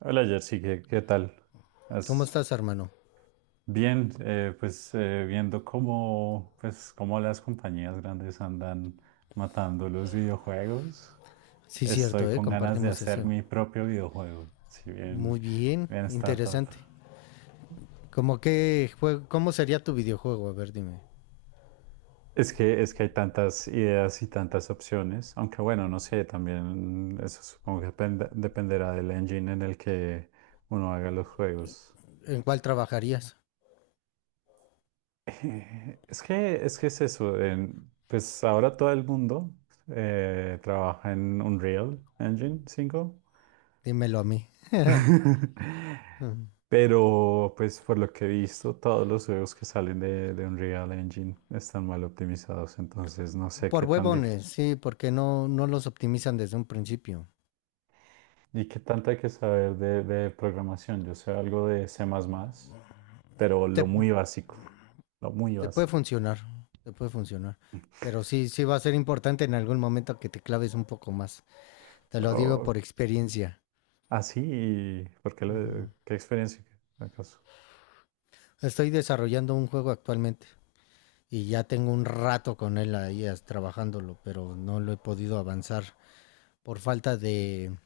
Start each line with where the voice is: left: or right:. right: Hola Jersey, ¿qué tal?
left: ¿Cómo
right: ¿Has-
left: estás, hermano?
right: Bien, pues viendo cómo, pues, cómo las compañías grandes andan matando los videojuegos,
left: Sí,
right: estoy
left: cierto, ¿eh?
right: con ganas de
left: Compartimos
right: hacer
left: eso.
right: mi propio videojuego, si
left: Muy
right: bien,
left: bien,
right: bien startup.
left: interesante. ¿Cómo sería tu videojuego? A ver, dime.
right: Es que hay tantas ideas y tantas opciones, aunque bueno, no sé, también eso supongo que dependerá del engine en el que uno haga los juegos.
left: ¿En cuál trabajarías?
right: Es que, es que es eso. Pues ahora todo el mundo trabaja en Unreal Engine 5.
left: Dímelo a mí. Ujú.
right: Pero pues por lo que he visto, todos los juegos que salen de Unreal Engine están mal optimizados. Entonces no sé
left: Por
right: qué tan difícil,
left: huevones, sí, porque no los optimizan desde un principio.
right: y qué tanto hay que saber de programación. Yo sé algo de C++, pero
left: Te,
right: lo muy básico. Lo muy
left: te puede
right: básico.
left: funcionar, te puede funcionar. Pero sí, sí va a ser importante en algún momento que te claves un poco más. Te lo digo
right: Oh,
left: por experiencia.
right: así, ¿
left: Ujú.
right: qué experiencia acaso?
left: Estoy desarrollando un juego actualmente. Y ya tengo un rato con él ahí trabajándolo, pero no lo he podido avanzar por falta de,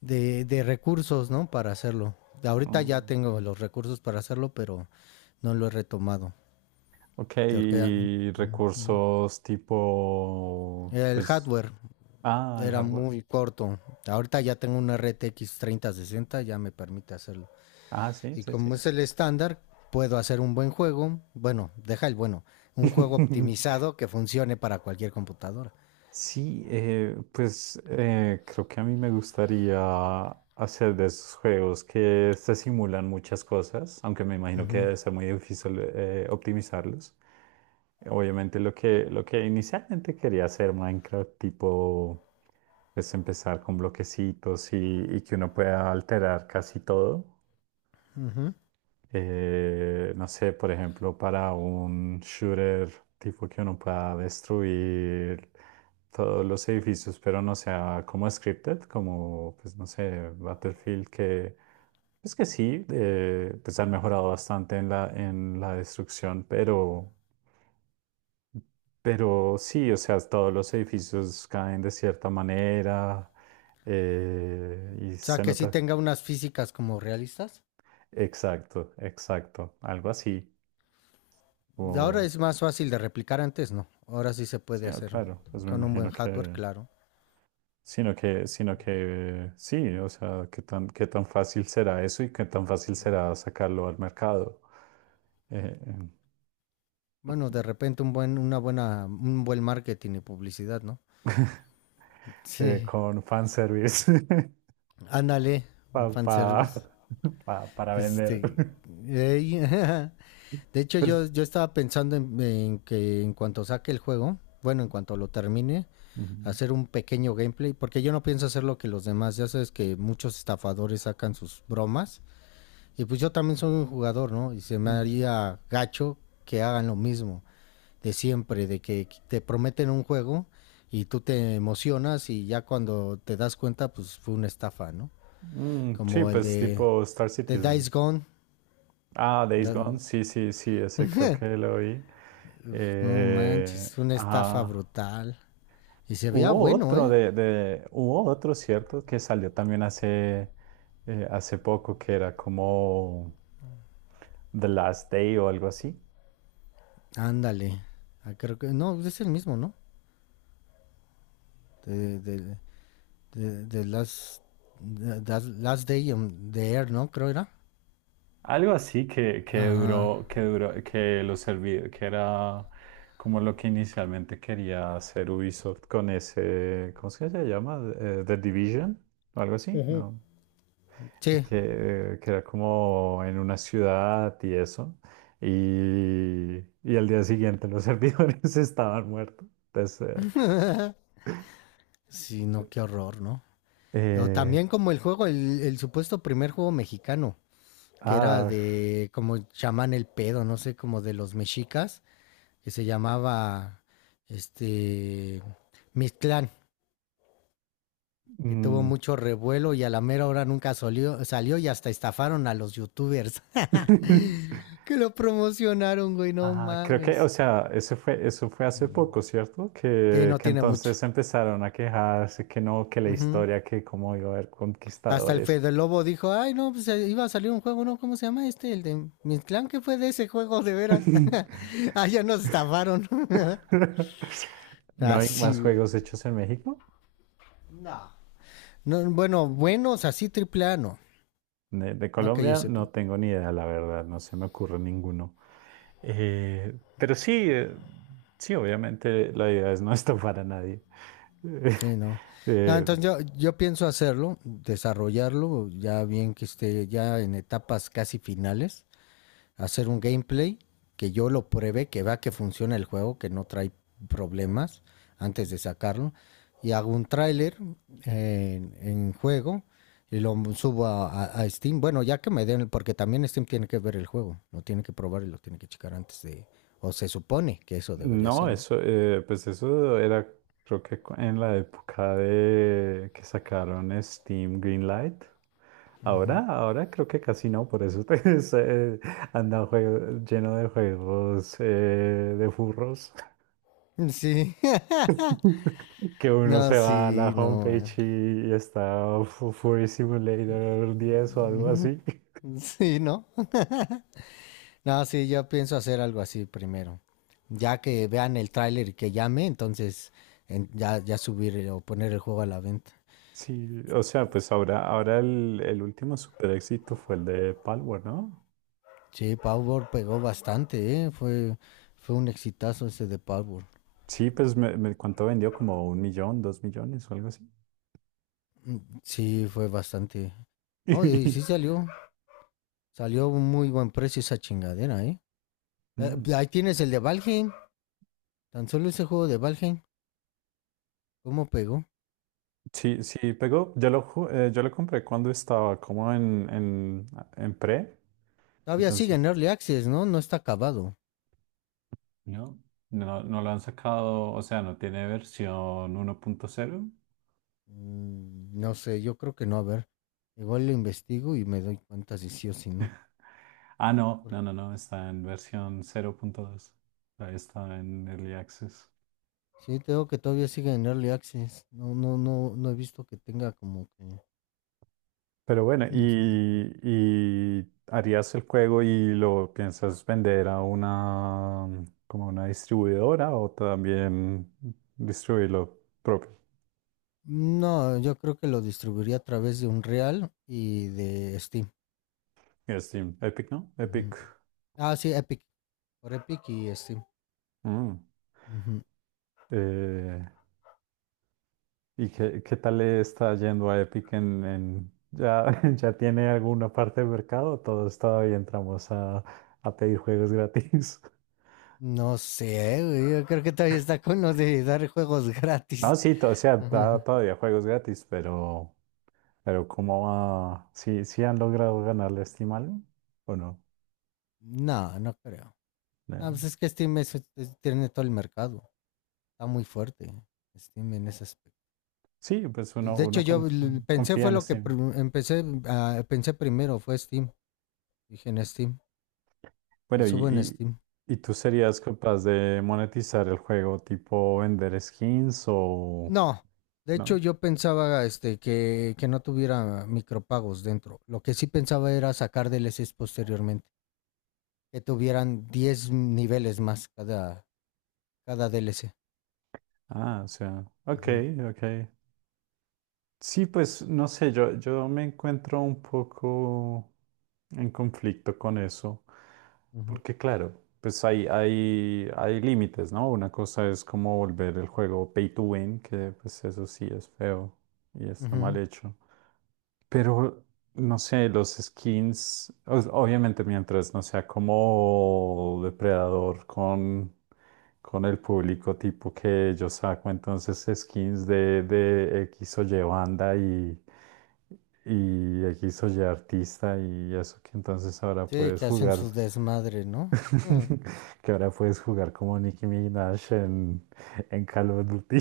left: de, de recursos, ¿no? Para hacerlo. Ahorita ya
right: Mm.
left: tengo los recursos para hacerlo, pero no lo he retomado.
right: Ok,
left: Porque
right: y recursos tipo,
left: el
right: pues,
left: hardware
right: ah, el
left: era
right: hardware.
left: muy corto. Ahorita ya tengo una RTX 3060, ya me permite hacerlo.
right: Ah, sí,
left: Y
right: sí, sí.
left: como es el estándar, puedo hacer un buen juego. Bueno, deja el bueno. Un juego optimizado que funcione para cualquier computadora.
right: Sí, pues creo que a mí me gustaría hacer de esos juegos que se simulan muchas cosas, aunque me imagino que
left: Ujú,
right: debe ser muy difícil optimizarlos. Obviamente lo que inicialmente quería hacer Minecraft, tipo, pues empezar con bloquecitos y que uno pueda alterar casi todo.
left: ujú.
right: No sé, por ejemplo, para un shooter tipo que uno pueda destruir todos los edificios, pero no sea como scripted, como, pues no sé, Battlefield, que es que sí, pues han mejorado bastante en en la destrucción, pero sí, o sea, todos los edificios caen de cierta manera y
left: O sea,
right: se
left: que sí
right: nota.
left: tenga unas físicas como realistas.
right: Exacto, exacto, algo así.
left: Ahora es más fácil de replicar, antes no. Ahora sí se
right: Sí,
left: puede
right: ah,
left: hacer
right: claro, pues me
left: con un buen
right: imagino
left: hardware,
right: que,
left: claro.
right: sino que sí, o sea, qué tan fácil será eso y qué tan fácil será sacarlo al mercado. eh,
left: Bueno, de repente un buen, una buena, un buen marketing y publicidad, ¿no?
right: eh,
left: Sí,
right: con fanservice.
left: ándale, un
right: pa- pa-
left: fanservice.
right: para vender.
left: Este, eh, de hecho, yo,
right: Pues,
left: yo estaba pensando en que en cuanto saque el juego, bueno, en cuanto lo termine,
right: ujú.
left: hacer un pequeño gameplay, porque yo no pienso hacer lo que los demás, ya sabes que muchos estafadores sacan sus bromas. Y pues yo también soy un jugador, ¿no? Y se me
right: Mm,
left: haría gacho que hagan lo mismo de siempre, de que te prometen un juego y tú te emocionas y ya cuando te das cuenta, pues fue una estafa, ¿no?
right: mm, sí,
left: Como el
right: pues
left: de,
right: tipo Star
left: de
right: Citizen.
left: Dice Gone.
right: Ah, Days Gone, sí, sí, sí, ese creo que lo vi.
left: No manches, una estafa
right: Ajá.
left: brutal. Y se veía
right: Hubo
left: bueno,
right: otro
left: ¿eh?
right: hubo otro, ¿cierto? Que salió también hace, hace poco, que era como The Last Day o algo así.
left: Ándale. Ah, creo que, no, es el mismo, ¿no? De, de, de, de Last, de Last Day on the Air, ¿no? Creo era.
right: Algo así que,
left: Ajá.
right: que duró, que lo serví, que era como lo que inicialmente quería hacer Ubisoft con ese, ¿cómo es que se llama? The Division o algo así,
left: Ujú.
right: ¿no?
left: Sí.
right: Que era como en una ciudad y eso. Y al día siguiente los servidores estaban muertos. Entonces,
left: Sí, no, qué horror, ¿no? O
right: eh,
left: también
right: eh,
left: como el juego, el supuesto primer juego mexicano, que era
right: ah,
left: de como llaman el pedo, no sé, como de los mexicas, que se llamaba este Mictlán, que tuvo
right: mm,
left: mucho revuelo y a la mera hora nunca salió y hasta estafaron a los youtubers que lo promocionaron, güey, no
right: ajá, creo que, o
left: mames.
right: sea, eso fue hace
left: Mm.
right: poco, ¿cierto?
left: Sí, no
right: Que
left: tiene mucho.
right: entonces empezaron a quejarse que no, que la
left: Ujú.
right: historia, que cómo iba a haber
left: Hasta el
right: conquistadores.
left: Fede Lobo dijo, ay, no, pues iba a salir un juego, ¿no? ¿Cómo se llama este? El de mi clan, ¿qué fue de ese juego, de veras? Ah, ya nos estafaron.
right: ¿No hay más
left: Así, güey.
right: juegos hechos en México?
left: No. No. Bueno, buenos, así triple A, no.
right: De
left: No que yo
right: Colombia no
left: sepa.
right: tengo ni idea, la verdad, no se me ocurre ninguno. Pero sí, sí, obviamente la idea es no estafar a nadie. Eh,
left: Sí, no. No
right: eh,
left: entonces yo pienso hacerlo, desarrollarlo, ya bien que esté ya en etapas casi finales. Hacer un gameplay que yo lo pruebe, que vea que funciona el juego, que no trae problemas antes de sacarlo. Y hago un tráiler en juego y lo subo a Steam. Bueno, ya que me den, porque también Steam tiene que ver el juego, lo tiene que probar y lo tiene que checar antes de. O se supone que eso debería
right: no,
left: ser, ¿no?
right: eso, pues eso era, creo que en la época de que sacaron Steam Greenlight.
left: Uh
right: Ahora, ahora creo que casi no, por eso te anda lleno de juegos de furros.
left: -huh. Sí,
right: Que uno
left: no,
right: se va a la
left: sí, no.
right: homepage
left: Ah.
right: y está Fury Simulator 10 o algo así.
left: Sí, no. No, sí, yo pienso hacer algo así primero. Ya que vean el tráiler y que llame, entonces ya, ya subir o poner el juego a la venta.
right: Sí, o sea, pues ahora, ahora el último super éxito fue el de Palworld, ¿no?
left: Sí, Power pegó bastante, ¿eh? Fue un exitazo ese de Power.
right: Sí, pues ¿cuánto vendió? Como un millón, dos millones o algo así.
left: Mm. Sí, fue bastante. No, y sí salió. Salió a un muy buen precio esa chingadera, ¿eh? Eh,
right: Mm,
left: pues ahí tienes el de Valheim. Tan solo ese juego de Valheim. ¿Cómo pegó?
right: sí, sí, pegó. Yo lo compré cuando estaba como en pre,
left: Todavía sigue en
right: entonces
left: Early Access, ¿no? No está acabado.
right: no, no lo han sacado, o sea, no tiene versión 1.0.
left: Mm, no sé, yo creo que no, a ver. Igual lo investigo y me doy cuenta si sí o si no.
right: Ah,
left: Porque
right: no, está en versión 0.2. Ahí está en Early Access.
left: sí, tengo que todavía sigue en Early Access. No, no, no, no he visto que tenga como que...
right: Pero bueno,
left: Mm.
right: ¿ y harías el juego y lo piensas vender a una, como una distribuidora o también distribuirlo propio?
left: No, yo creo que lo distribuiría a través de Unreal y de Steam.
right: En Steam, Epic, ¿no?
left: Ujú.
right: Epic.
left: Ah, sí, Epic. Por Epic y Steam.
right: Mm.
left: Ujú.
right: Eh, ¿ qué tal le está yendo a Epic en, ya, ya tiene alguna parte del mercado? Todos todavía entramos a pedir juegos gratis.
left: No sé, güey, yo creo que todavía está con lo de dar juegos
right: No,
left: gratis.
right: sí, o sea, da
left: Ajá.
right: todavía juegos gratis, pero ¿cómo va? ¿Sí, sí han logrado ganarle a Steam algo? ¿O no?
left: No, no creo. Ah,
right: No.
left: pues es que Steam tiene todo el mercado. Está muy fuerte Steam en ese aspecto.
right: Sí, pues
left: De hecho, yo pensé
right: confía
left: fue
right: en
left: lo que
right: Steam.
left: empecé, pensé primero, fue Steam. Dije en Steam, lo
right: Bueno,
left: subo en Steam.
right: ¿y tú serías capaz de monetizar el juego tipo vender skins o
left: No, de hecho
right: no?
left: yo pensaba este, que no tuviera micropagos dentro. Lo que sí pensaba era sacar DLCs posteriormente, que tuvieran 10 niveles más cada DLC.
right: Ah, o sea, ok,
left: Ujú,
right: ok. Sí, pues no sé, yo me encuentro un poco en conflicto con eso,
left: ujú,
right: porque claro, pues hay límites, ¿no? Una cosa es como volver el juego pay to win, que pues eso sí es feo y está mal
left: ujú.
right: hecho. Pero, no sé, los skins, obviamente mientras no sea como depredador con el público tipo que yo saco, entonces skins de X o Y banda y X o Y artista y eso que entonces ahora
left: Sí,
right: puedes
left: que hacen
right: jugar,
left: su desmadre, ¿no? Mm.
right: que ahora puedes jugar como Nicki Minaj en Call of Duty.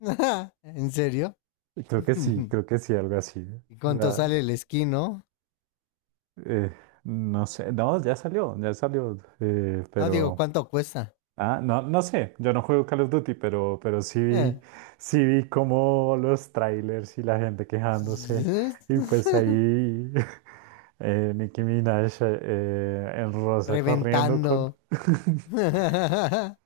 left: ¿En serio?
right: Creo que sí, algo así.
left: ¿Y cuánto sale el skin, no?
right: Eh, no sé, no, ya salió,
left: No digo,
right: pero...
left: ¿cuánto cuesta?
right: Ah, no, no sé, yo no juego Call of Duty, pero
left: Eh.
right: sí vi como los trailers y la gente quejándose. Y pues ahí Nicki Minaj en rosa corriendo con...
left: Reventando.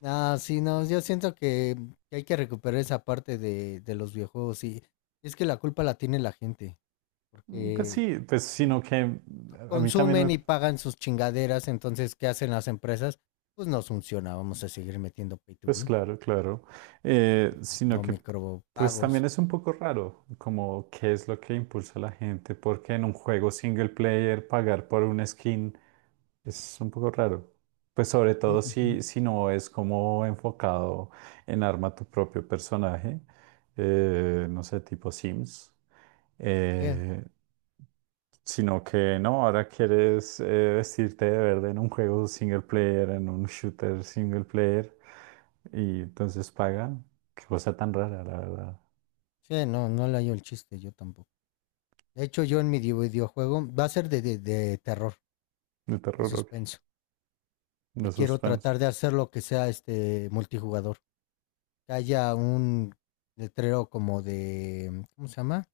left: No, sí, no, yo siento que hay que recuperar esa parte de los videojuegos, y es que la culpa la tiene la gente,
right: Pues
left: porque
right: sí, pues sino que a mí también me,
left: consumen y pagan sus chingaderas. Entonces, ¿qué hacen las empresas? Pues no funciona, vamos a seguir metiendo pay to
right: pues
left: win,
right: claro, claro. Sino
left: no
right: que pues también
left: micropagos.
right: es un poco raro como qué es lo que impulsa a la gente, porque en un juego single player pagar por un skin es un poco raro. Pues sobre
left: Mm,
right: todo
left: ujú.
right: si, si no es como enfocado en arma tu propio personaje, no sé, tipo Sims,
left: Eh,
right: eh, sino que no, ahora quieres vestirte de verde en un juego single player, en un shooter single player. Y entonces pagan. Qué cosa tan rara, la verdad.
left: sí, no, no le hallo el chiste, yo tampoco. De hecho, yo en mi videojuego va a ser de terror.
right: De
left: De
right: terror, ok.
left: suspenso.
right: De
left: Y quiero
right: suspenso.
left: tratar de hacer lo que sea este multijugador. Que haya un letrero como de, ¿cómo se llama?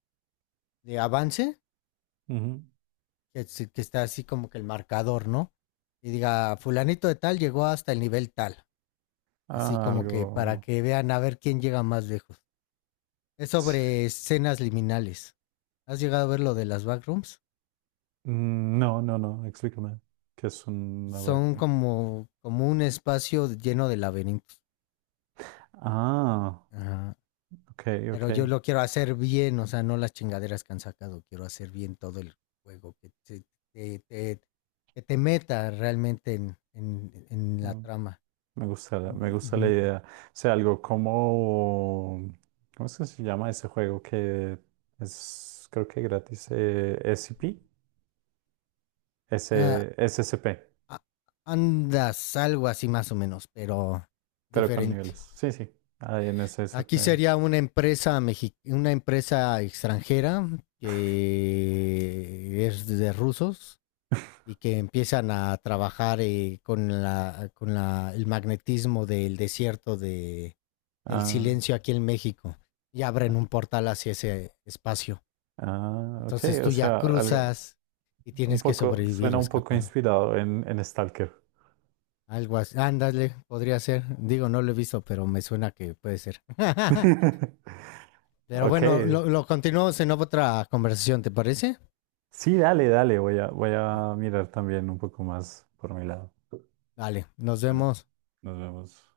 left: De avance,
right: Ujú.
left: que está así como que el marcador, ¿no? Y diga, fulanito de tal llegó hasta el nivel tal. Así
right: Ah,
left: como que para
right: algo.
left: que vean a ver quién llega más lejos. Es
right: Sí.
left: sobre escenas liminales. ¿Has llegado a ver lo de las backrooms?
right: Mm, no, no, no. Explícame. ¿Qué es una
left: Son
right: backroom?
left: como un espacio lleno de laberintos.
right: Ah,
left: Ajá.
right: ok, ok.
left: Pero yo lo quiero hacer bien, o sea, no las chingaderas que han sacado. Quiero hacer bien todo el juego, te- te- que te meta realmente en la
right: Mm,
left: trama.
right: me gusta,
left: Mm,
right: me gusta la
left: mm.
right: idea. O sea, algo como. ¿Cómo es que se llama ese juego que es, creo que gratis? SCP
left: Ah,
right: SCP,
left: andas algo así más o menos, pero
right: pero con
left: diferente.
right: niveles. Sí, sí. Ahí en S SCP.
left: Aquí sería una empresa extranjera que es de rusos y que empiezan a trabajar el magnetismo del desierto de del
right: Ah.
left: silencio aquí en México y abren un portal hacia ese espacio.
right: Ah, ok,
left: Entonces
right: o
left: tú ya
right: sea, algo
left: cruzas y
right: un
left: tienes que
right: poco,
left: sobrevivir
right: suena
left: o
right: un poco
left: escapar.
right: inspirado en Stalker.
left: Algo así. Ándale, podría ser. Digo, no lo he visto, pero me suena que puede ser. Pero
right: Ok,
left: bueno, lo continuamos en otra conversación, ¿te parece?
right: sí, dale, dale, voy a mirar también un poco más por mi lado.
left: Vale, nos
right: Bueno,
left: vemos.
right: nos vemos.